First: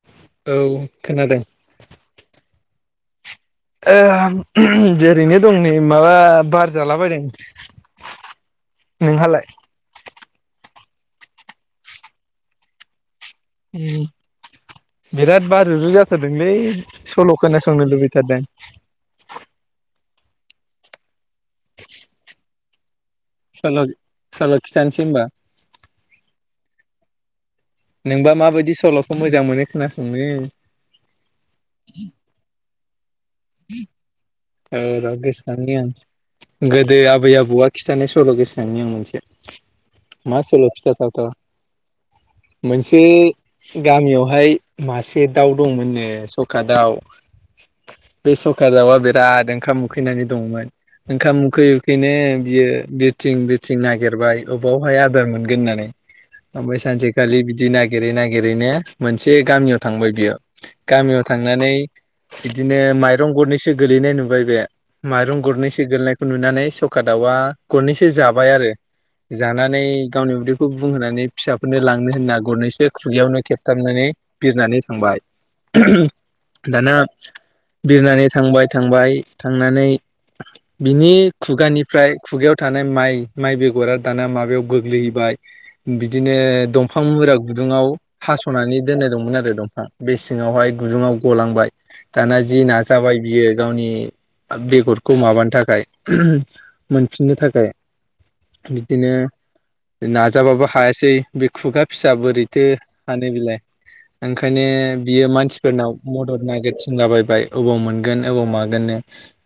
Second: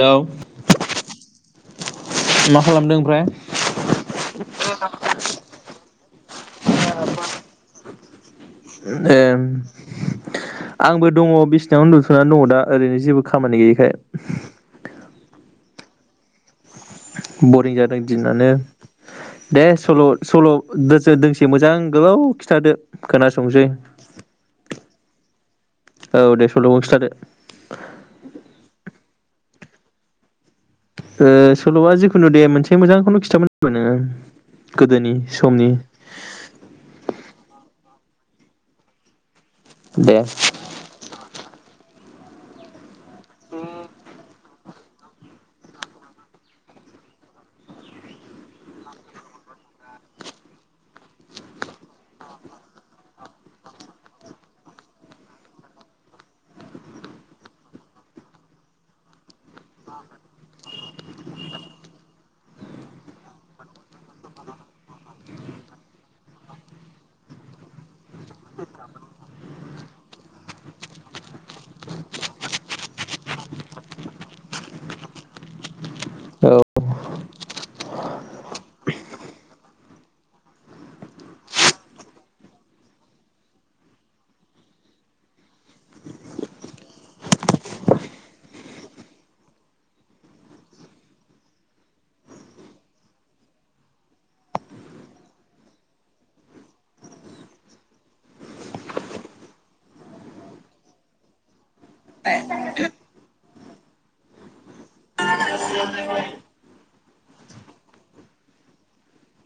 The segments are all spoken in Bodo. हेलौ औ खोनादों। मा खालामदों ओमफ्राय? ओहाम जेरैनो दं नै माबा। बार जालाबायदों ए नोंहालाय? आंबो दङ बिसिनावनो उन्दुथ'नानै दङ दा ओरैनो जेबो। खामानि गैयैखाय। बारु रु जाथारदोंलै। सल' बरिं खोनासंनो जादों लुबैथारदों। दिनानो दे सल' सल' दोसो दोंसे मोजां गोलाव खिथादो। खोनासंसै सल' सल' खिथानोसै होनबा औ दे सल' खिथादो। नोंबा माबायदि सल'खौ मोजां मोनो खोनासंनो? ओ- सल'आ जिखुनु दे मोनसे मोजां नो औ र' गोसोखांनि आं गोदो आबै आबौआ। खिथानाय सल' गोसोखांनि आं मोनसे। दे मा सल' खिथा थाव थाव? मोनसे गामियावहाय मासे दाउ दंमोननो सखा दाउ बे सखा दाउआ बे। बिराद ओंखाम उखैनानै दंमोन ओंखाम उखै उखैनो बियो बिरथिं बबिरथिं नागिरबाय अबावहाय आदार मोनगोन होननानै ओमफ्राय सानसेखालि बिदि नागिरै नागिरैनो मोनसे गामियाव थांबाय बियो गामियाव थांनानै बिदिनो माइरं गरनैसो गोलैनाय नुबाय बे माइरं गरनैसो गोलैनायखौ नुनानै सखा दाउआ गरनैसो जाबाय आरो जानानै गावनि उदैखौ बुंहोनानै फिसाफोरनो लांनो होनना गरनैसो खुगायावनो खेबथाबनानै बिरनानै थांबाय औ दाना बिरनानै थांबाय थांबाय थांनानै बिनि खुगानिफ्राय खुगायाव थानाय माइ माइ बेगरा दाना माबायाव गोग्लैहैबाय बिदिनो दंफां मुरा गुदुङाव हास'नानै दोननाय दंमोन आरो दंफां बे सिङावहाय गुदुङाव गलांबाय दाना जि नाजाबाय बियो गावनि बेगरखौ माबानो थाखाय मोनफिननो थाखाय बिदिनो नाजाबाबो हायासै बे खुगा फिसा बोरैथो हानो बिलाय ओंखायनो बियो मानसिफोरनाव मदद नागिरसिनलाबायबाय अबाव मोनगोन ओबाव मागोननो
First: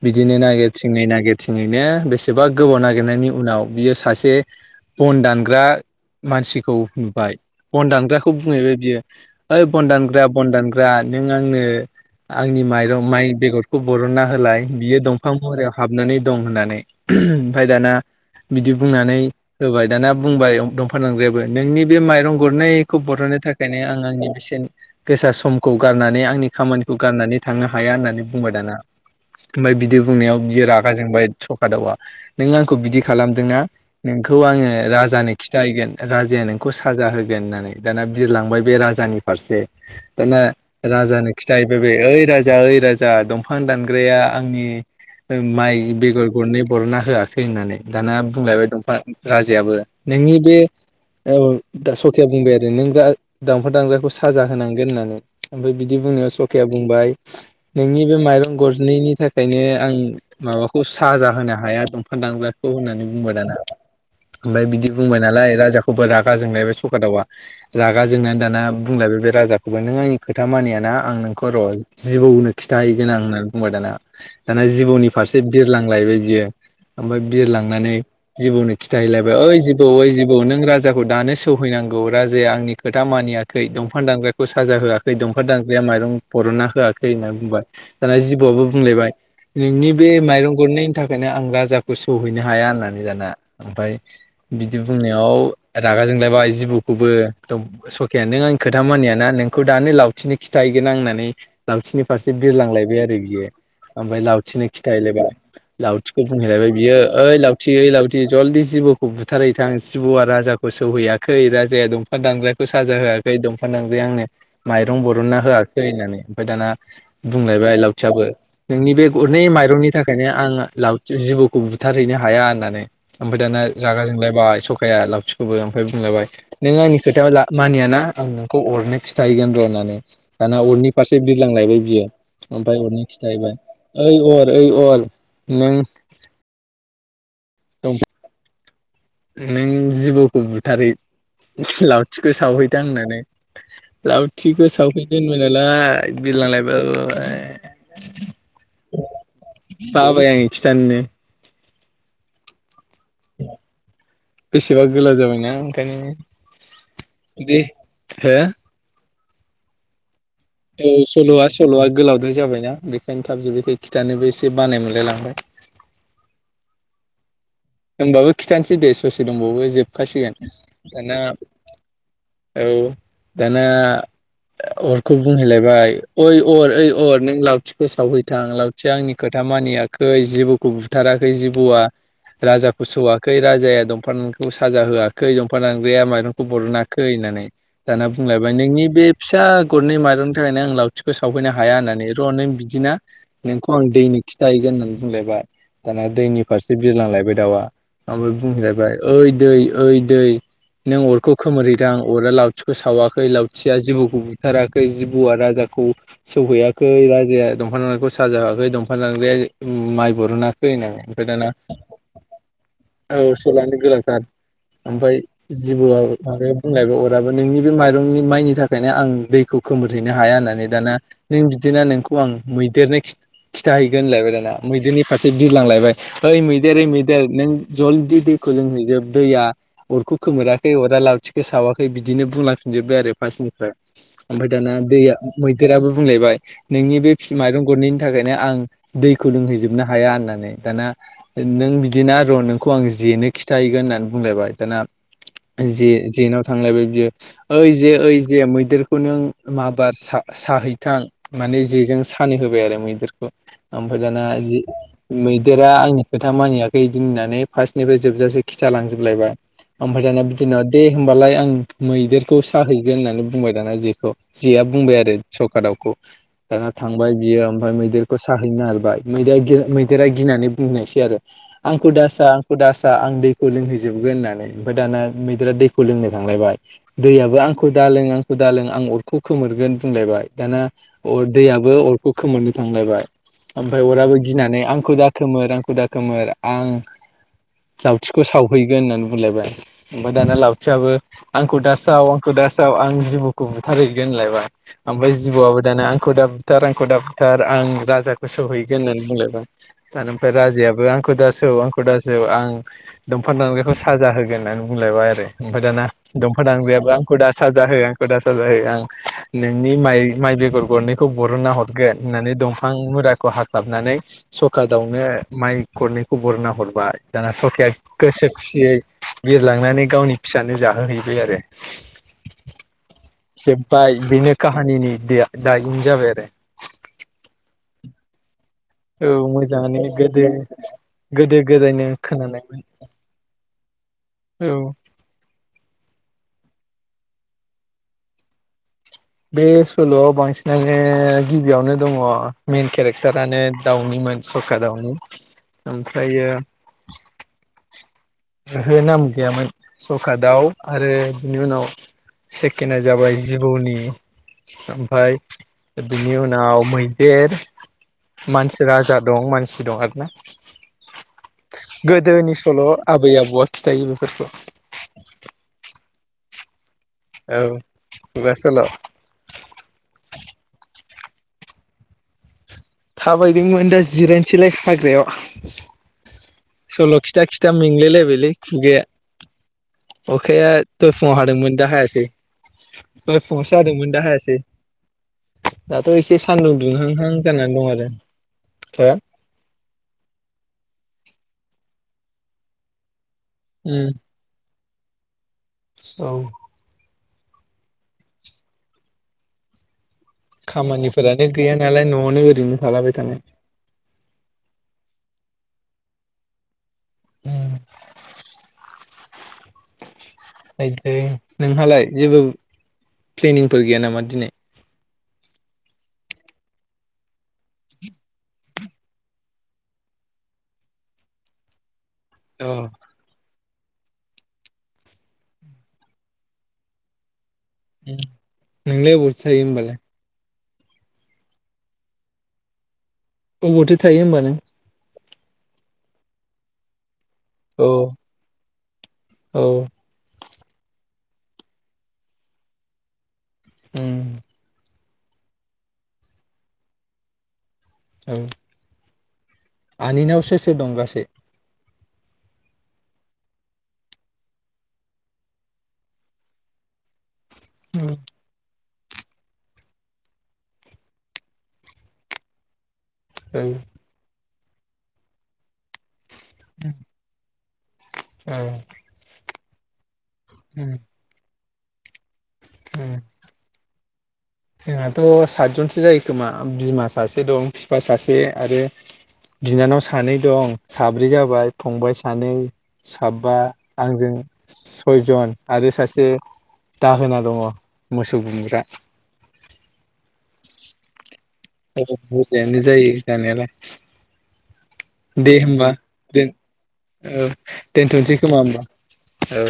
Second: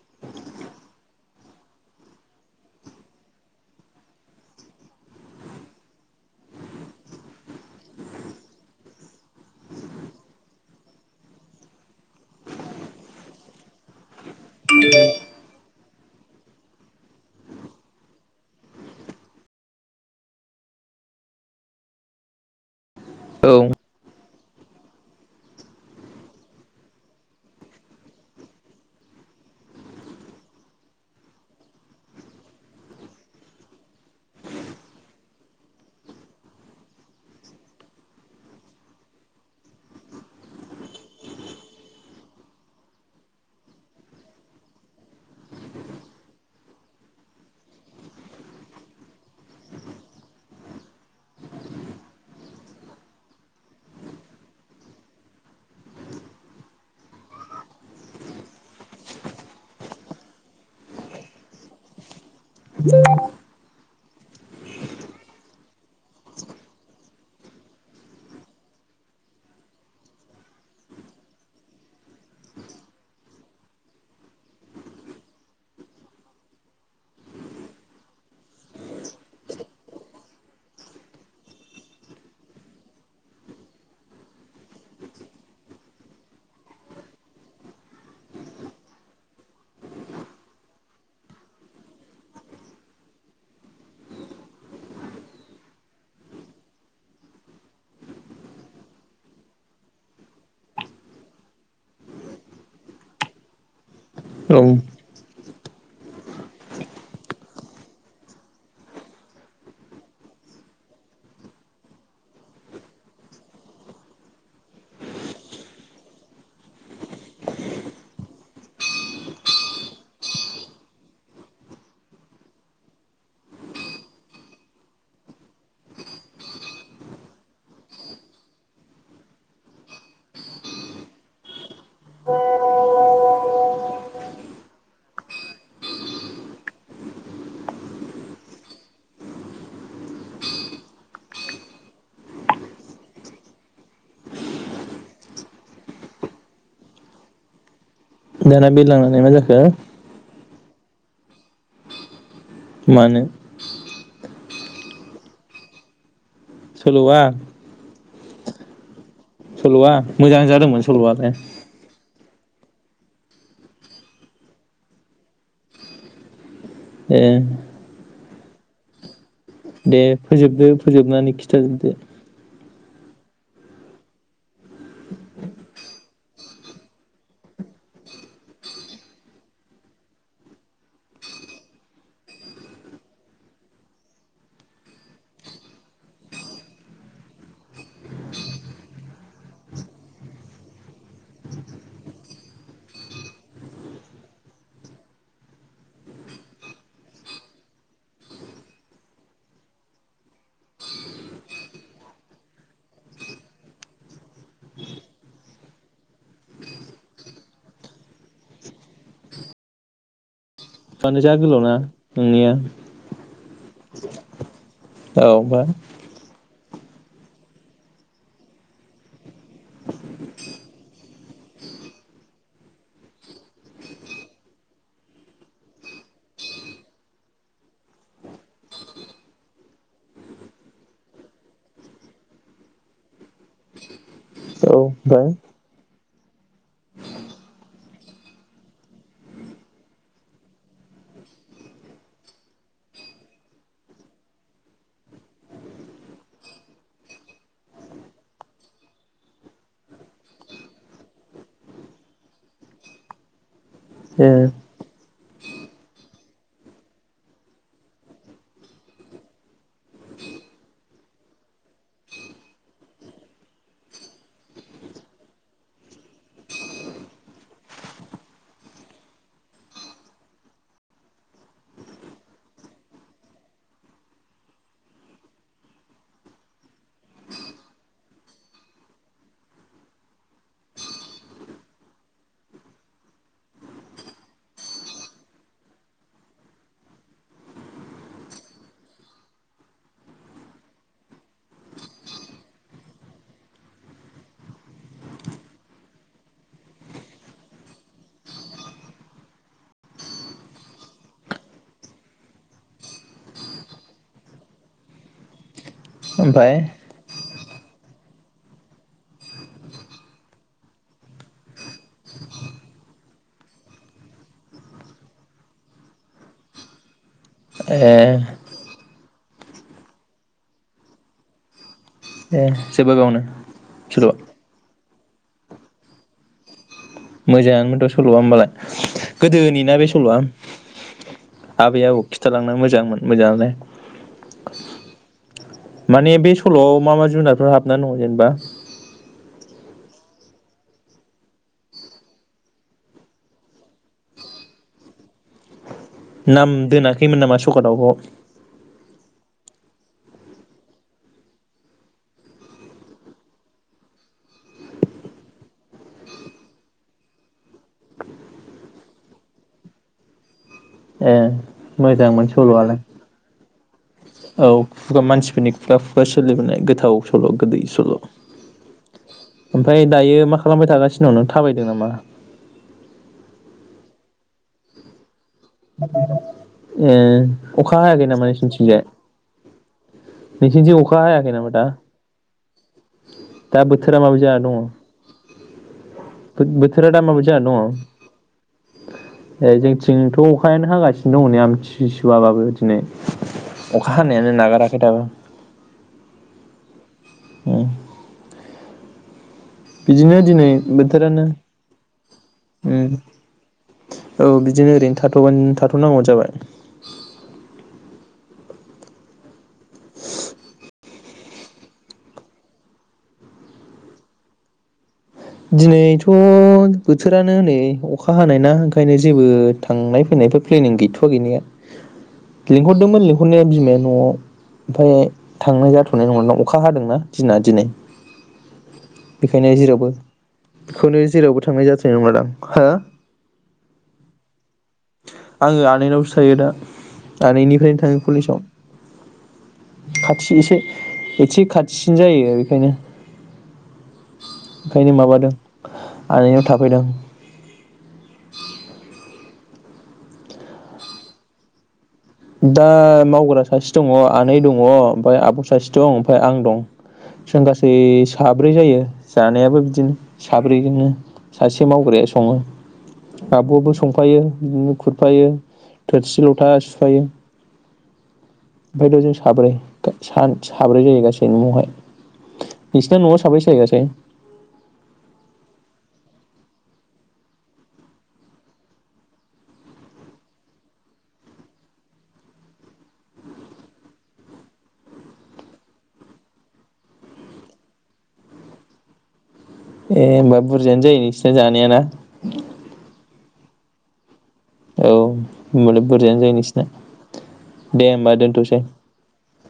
बिदिनो नागिरथिङै नागिरथिङैनो बेसेबा गोबाव नागिरनायनि उनाव बियो सासे बन दानग्रा मानसिखौ नुबाय बन दानग्राखौ बुंहैबाय बियो ओइ बन दानग्रा बन दानग्रा नों आंनो आंनि माइरं माइ बेगर खौ बरनना होलाय बियो दंफां मुरायाव हाबनानै दं होननानै ओमफ्राय दाना बिदि बुंनानै होबाय दाना बुंबाय दंफां दानांग्रायाबो नोंनि बे माइरं गरनै खौ बरननो औ थाखायनो आं आंनि बे सेन गोसा समखौ गारनानै आंनि खामानिखौ गारनानै थांनो हाया होननानै। बुंबाय दाना ओमफ्राय बिदि बुंनायाव बियो रागा जोंबाय सखादावा नों आंखौ बिदि खालामदोंना नोंखौ आङो राजानो खिथाहैगोन राजाया नोंखौ साजा होगोन होननानै दाना बिरलांबाय बे राजानि फारसे दाना राजानो खिथाहैबाय बे ओइ राजा ओइ राजा दंफां दानग्राया आंनि माइ बेगर गरनै बरना होआखै होननानै दाना बुंलायबाय दंफां राजायाबो नोंनि बे सखाया बुंबाय आरो नों दा दंफां दानग्राखौ साजा होनांगोन होननानै ओमफ्राय बिदि बुंनायाव सखाया बुंबाय नोंनि बे माइरं गरनैनि थाखायनो आं माबाखौ साजा होनो हाया दंफां दानग्रा खौ होननानै बुंबाय दाना। ओमफ्राय बिदि बुंबाय नालाय राजाखौबो रागा जोंलायबाय सखादावा रागा जोंनानै दाना बुंलायबाय बे राजाखौबो नों आंनि खोथा मानियाना आं नोंखौ र' जिबौनो खिथ खिथाहैगोनां होननानै बुंबाय दाना दाना जिबौनि फारसे बिरलांलायबाय बियो ओमफ्राय बिरलांनानै जिबौनो खिथाहैलायबाय ओइ जिबौ ओइ जिबौ नों राजाखौ दानो सौहैनांगौ राजाया आंनि खोथा मानियाखै दंफां दानग्राखौ साजा होआखै दंफां दानग्राया माइरं बरनना होआखै होननानै बुंबाय। दाना जिबौआबो बुंलायबाय नोंनि बे माइरं गरनैयनि थाखायनो आं राजाखौ सौहैनो हाया होननानै दाना ओमफ्राय बिदि बुंनायाव रागा जोंलायबाय जिबौखौबो सखाया नों आंनि खोथा मानियाना नोंखौ दानो लावथिनो खिथाहैगोन आं होननानै लावथिनि फारसे बिरलांलायबाय आरो बियो। आमफाय औ लावथिनो खिथा हैलायबाय लाव थिखौ बुंहैलायबाय बियो ओइ लावथि ओइ लावथि जलदि जिबौखौ बुथारहैथां जिबौवा राजाखौ सौहैयाखै राजाया दंफां दानग्राखौ साजा होआखै दंफां दानग्राया आंनो माइरं बरनना होआखै होननानै ओमफाय दाना बुंलायबाय लावथियाबो नोंनि बे गरनै माइरंनि थाखायनो आं लावथि जिबौखौ बुथारहैनो हाया होननानै ओमफ्राय दाना रागा जोंलायबाय सखाया लावथिखौबो ओमफ्राय बुंलायबाय नों आंनि खोथाया मानियाना आं नोंखौ अरनो खिथाहैगोन र' होननानै दाना अरनि फारसे बिरलांलायबाय बियो। ओमफ्राय अरनो खिथाहैबाय ओइ अर ओइ अर नों नों जिबौखौ बुथारै लावथिखौ सावहैथां होननानै लावथिखौ सावहै दोनबाय नालाय बिलांलायबाय दाना बिरलांनानै मा जाखो? खिथाननो मानो बेसेबा गोलाव जाबायना सल'आ ओंखायनो दे हो? सल'वा औ सल'आ सल'आ गोलावद्राय जाबाय। बेखायनो थाब जोबैखाय खिथानोबो एसे बानाय मोनलाय लांबाय। ए होनबाबो खिथानोसै दे ससे दंबावो दे जोबखासिगोन फोजोबदो दाना फोजोबनानै खिथाजोबदो औ दाना अरखौ बुंहैलायबाय ओइ अर ओइ अर नों लावथिखौ सावहैथां लावथिया आंनि खोथा मानियाखै जिबौखौ बुथाराखै जिबौआ राजाखौ सौवाखै राजाया दंफां दांगखौ साजा होआखै दंफां दानांग्रया माइरंखौ बरनाखै होननानै दाना बुंलायबाय नोंनि बे फिसा गरनै माइरंनि थाखायनो आं लावथिखौ सावफैनो हाया होननानै र' नों बिदिना नोंखौ आं दैनो खिथाहैगोन होननानै बुंलायबाय दाना दैनि फारसे बिरलांलाय बाय दाउआ ओमफ्राय बुंहैलायबाय ओइ दै ओइ दै नों अरखौ खोमोरहैदों आ अरा लावथिखौ सावाखै लावथिया जिबौखौ बुथाराखै जिबौआ राजाखौ सौहैयाखै राजाया दंफां दानग्राखौ साजा होआखै दंफां दानग्रायाया माइ बरना खै होननानै आनो ओमफाय जा दाना गोलावना नोंनिया लयानो गोलाव थार। ओमफ्राय जिबौवा [unintelligible] बुंलायबाय अराबो नोंनि बे माइरंनि माइनि थाखायनो आं दैखौ खोमोरहैनो हाया होननानै दाना नों बिदिना नोंखौ आं मैदेरनो खि-खिथाहैगोन होनलायबाय दाना मैदेरनि फारसे बिरलांलायबाय ओइ मैदेर ओइ मैदेर देर नों जलदि दैखौ लोंहैजोब दैया अरखौ खोमोराखै अरा लावथिखौ सावाखै बिदिनो बुंलांफिनजोब्बाय आरो फार्स्टनिफ्राय ओमफ्राय दाना औ दैया ओमफ्राय मैदेराबो बुंलायबाय नोंनि बे माइरं गरनैनि थाखायनो आं दैखौ लोंहैजोबनो हाया होननानै दाना नों बिद दिना र' नोंखौ आं जेनो खिन्थाहैगोन होननानै बुंलायबाय दाना जे जेेनाव थांलायबाय बियो ओइ जे ओइ जे मैदेरखौ नों माबार सा-साहैथां माने जेजों सानै होबाय आरो मैदेरखौ ओमफ्राय दाना ए जे मैदेरा आंनि खोथा मानिया खै इदि होननानै फार्स्टनिफ्राय जोबजासे खिथालांजोबलायबाय ओमफ्राय दाना बिदिनाव दे होमबालाय आं मैदेरखौ साहैगोन होननानै बुंबाय दाना जेखौ। जेया बुंबाय आरो सखा दावखौ ओ दाना थांबाय बियो ओमफ्राय मैदेरखौ साहैनो नागिरबाय मैेदेरा गि मैदेरा गिनानै बुंहैनायसै आरो आंखौ दासा आंखौ दासा आं दैखौ लोंहैजोबगोन होननानै ओमफाय दाना मैदेरा दैखौ लोंनो थांलायबाय दैयाबो आंखौ दा लों आंखौ दा लों आं अरखौ खोमोरगोन बुंलायबाय दाना अर दैयाबो अरखौ खोमोरनो थांलायबाय ओमफ्राय अराबो गिनानै आंखौ दाखोमोर आंखौ दाखोमोर आं लावथिखौ सावहैगोन होननानै बुंलायबाय ओमफ्राय दाना लावथियाबो आंखौ दासाव आंखौ दा साव आं जिबौखौ बुथारहैगोन होनलायबाय ओमफ्राय जिबौआबो दाना आंखौ दा बुथार आंखौ दा बुथार आं राजाखौ सौहैगोन होननानै बुंलायबाय दाना ओमफ्राय राजायाबो आं खौ दासौ आंखौ दासौ आं दंफां दानग्राखौ साजा होगोन होननानै बुंलायबाय आरो ओमफाय दाना दंफां ओमफ्राय दानग्रायाबो आंखौ दा साजा हो आंखौ दा साजा हो आं नोंनि माइ माइ बेगर गरनैखौ बरनना हरगोन होननानै दंफां मुुराखौ हाख्लाबनानै सखा दावनो माइ गरनैखौ बरनना हरबाय दाना सखाया ए गोसो खुसियै बिरलांनानै गावनि फिसानो जाहोहैबाय आरो ए जोब्बाय बेयावनो जोबबाय सल'आ बेनो काहानिनि [unintelligible] मोजाङानोथ' सल'वा होमबालाय। औ गोदोनि ना मोजाङानो बे सल'आ गोदो गोदो आबै गोदायनो आबौ खिन्थालांनो खोनानायमोन। मोजांमोन मोजाङालाय औ माने बे सल'आव मा मा जुनारफोर हाबनानै दङ जेनेबा? बे सल'आव बांसिनानो गिबियावनो दङ मेन केरेक्टारानो दाउनिमोन सखा दाउनि। ओमफ्रायो नाम दोनाखैमोन नामा सखा दावखौ? ओहो नाम गैयामोन सखा दाव आरो बिनि उनाव सेकेना जाबाय जिबौनि ओमफाय बिनि उनाव मैदेर मानसि राजा दं मानसि दं आरोना। ए मोजांमोन गोदोनि सल' सल'वालाय। आबै आबौआ खिथायो बेफोरखौ औ खुगा मानसिफोरनि खुगा खुगा सोलिबोनाय गोद गोथाव सल' औ गोदै सल' खुगा सल' ओमफ्राय दायो मा खालामबाय थागासिनो? उनावनो थाबायदों नामा? थाबायदोंमोन दा जिरायनोसैलाय हाग्रायाव। [inaudible] सल' खिथा खिथा अखा हायाखै नामा मेंलायलायबायलै खुगाया नोंसिनिथिंजाय अखाया नोंसिनिथिं दय अखा फुङाव हायाखै नामा हादोंमोन दा हायासै दय फुङावसो हादोंमोन बोथोरा दा माबायदि जाना हायासै दाथ' एसे दङ सानदुं बोथोरा दा दुंहांहां माबायदि जानानै जाना दं दङ आरो हो। ए जोंथिंथ' अखायानो हागासिनो दं नै। आमथि सुवाबाबो दिनै उम अखा हानायानो नागारा खै दाबो। औ उम बिदिनो दिनै बोथोरानो खामानिफोरानो गैया नालाय न'आवनो ओरैनो थालाबाय थानाय थाथ'नांगौ जाबाय। उम नोंहालाय जेबो प्लेनिंफोर गैया नामा दिनै दिनैथ' बोथोरानो नै अखा हानाय ना ओंखायनो जेबो थांनाय फैनायफोर प्लेनिं गैथ'वा गैनाया अ लिंहरदोंमोन लिंहरनाय बिमाया न'आव ओमफ्राय थांनाय जाथ'नाय नङा अखा हादोंना दिना दिनै नोंलाय अबावथो थायो बेखायनो होमबालाय जेरावबो बेखौनो जेरावबो थांनाय जाथोनाय नंला दां हो अबावथो थायो होमबा नों आङो आनैनावसो थायो दा औ आनैनिफ्रायनो थाङो कलेसाव औ खाथि एसे एसे खाथिसिन जायो बेखायनो उम [inaudible] ओंखायनो माबादों आनैनाव थाफैदों। औ आनैनाव सोर सोर दं गासै दा मावग्रा सासे दङ आनै दङ ओमफफ्राय आब' सासे दं ओमफफ्राय आं दं। जों गासै औ साब्रै जायो। जानायाबो बिदिनो साब्रैजोंनो सासे मावग्राया सङो। औ आब'आबो संफायो। बिदिनो खुरफायो थोरसि लथा सुफायो। ओं ओमफ्रायथ' जों साब्रै सान साब्रै जायो गासै न'आवहाय। उम बिसनो न'आव साबै सो गा [unintelligible] जोंहाथ' सातजनसो जायोखोमा बिमा सासे दं बिफा सासे आरो बिनानाव सानै दं साब्रै जाबाय फंबाय सानै साबा आंजों सयजन आरो सासे दाहोना दङ मोसौ गुमब्रा। ए होनोमबा बुरजायानो जायो नोंसि औ [unintelligible] जायो जानायालाय। औ दे होमबा होमबालाय बुरजायानो दोन जायो नोंसिना औ दे दोनथ'नोसै होमबा खोमा दोनथ'सै। औ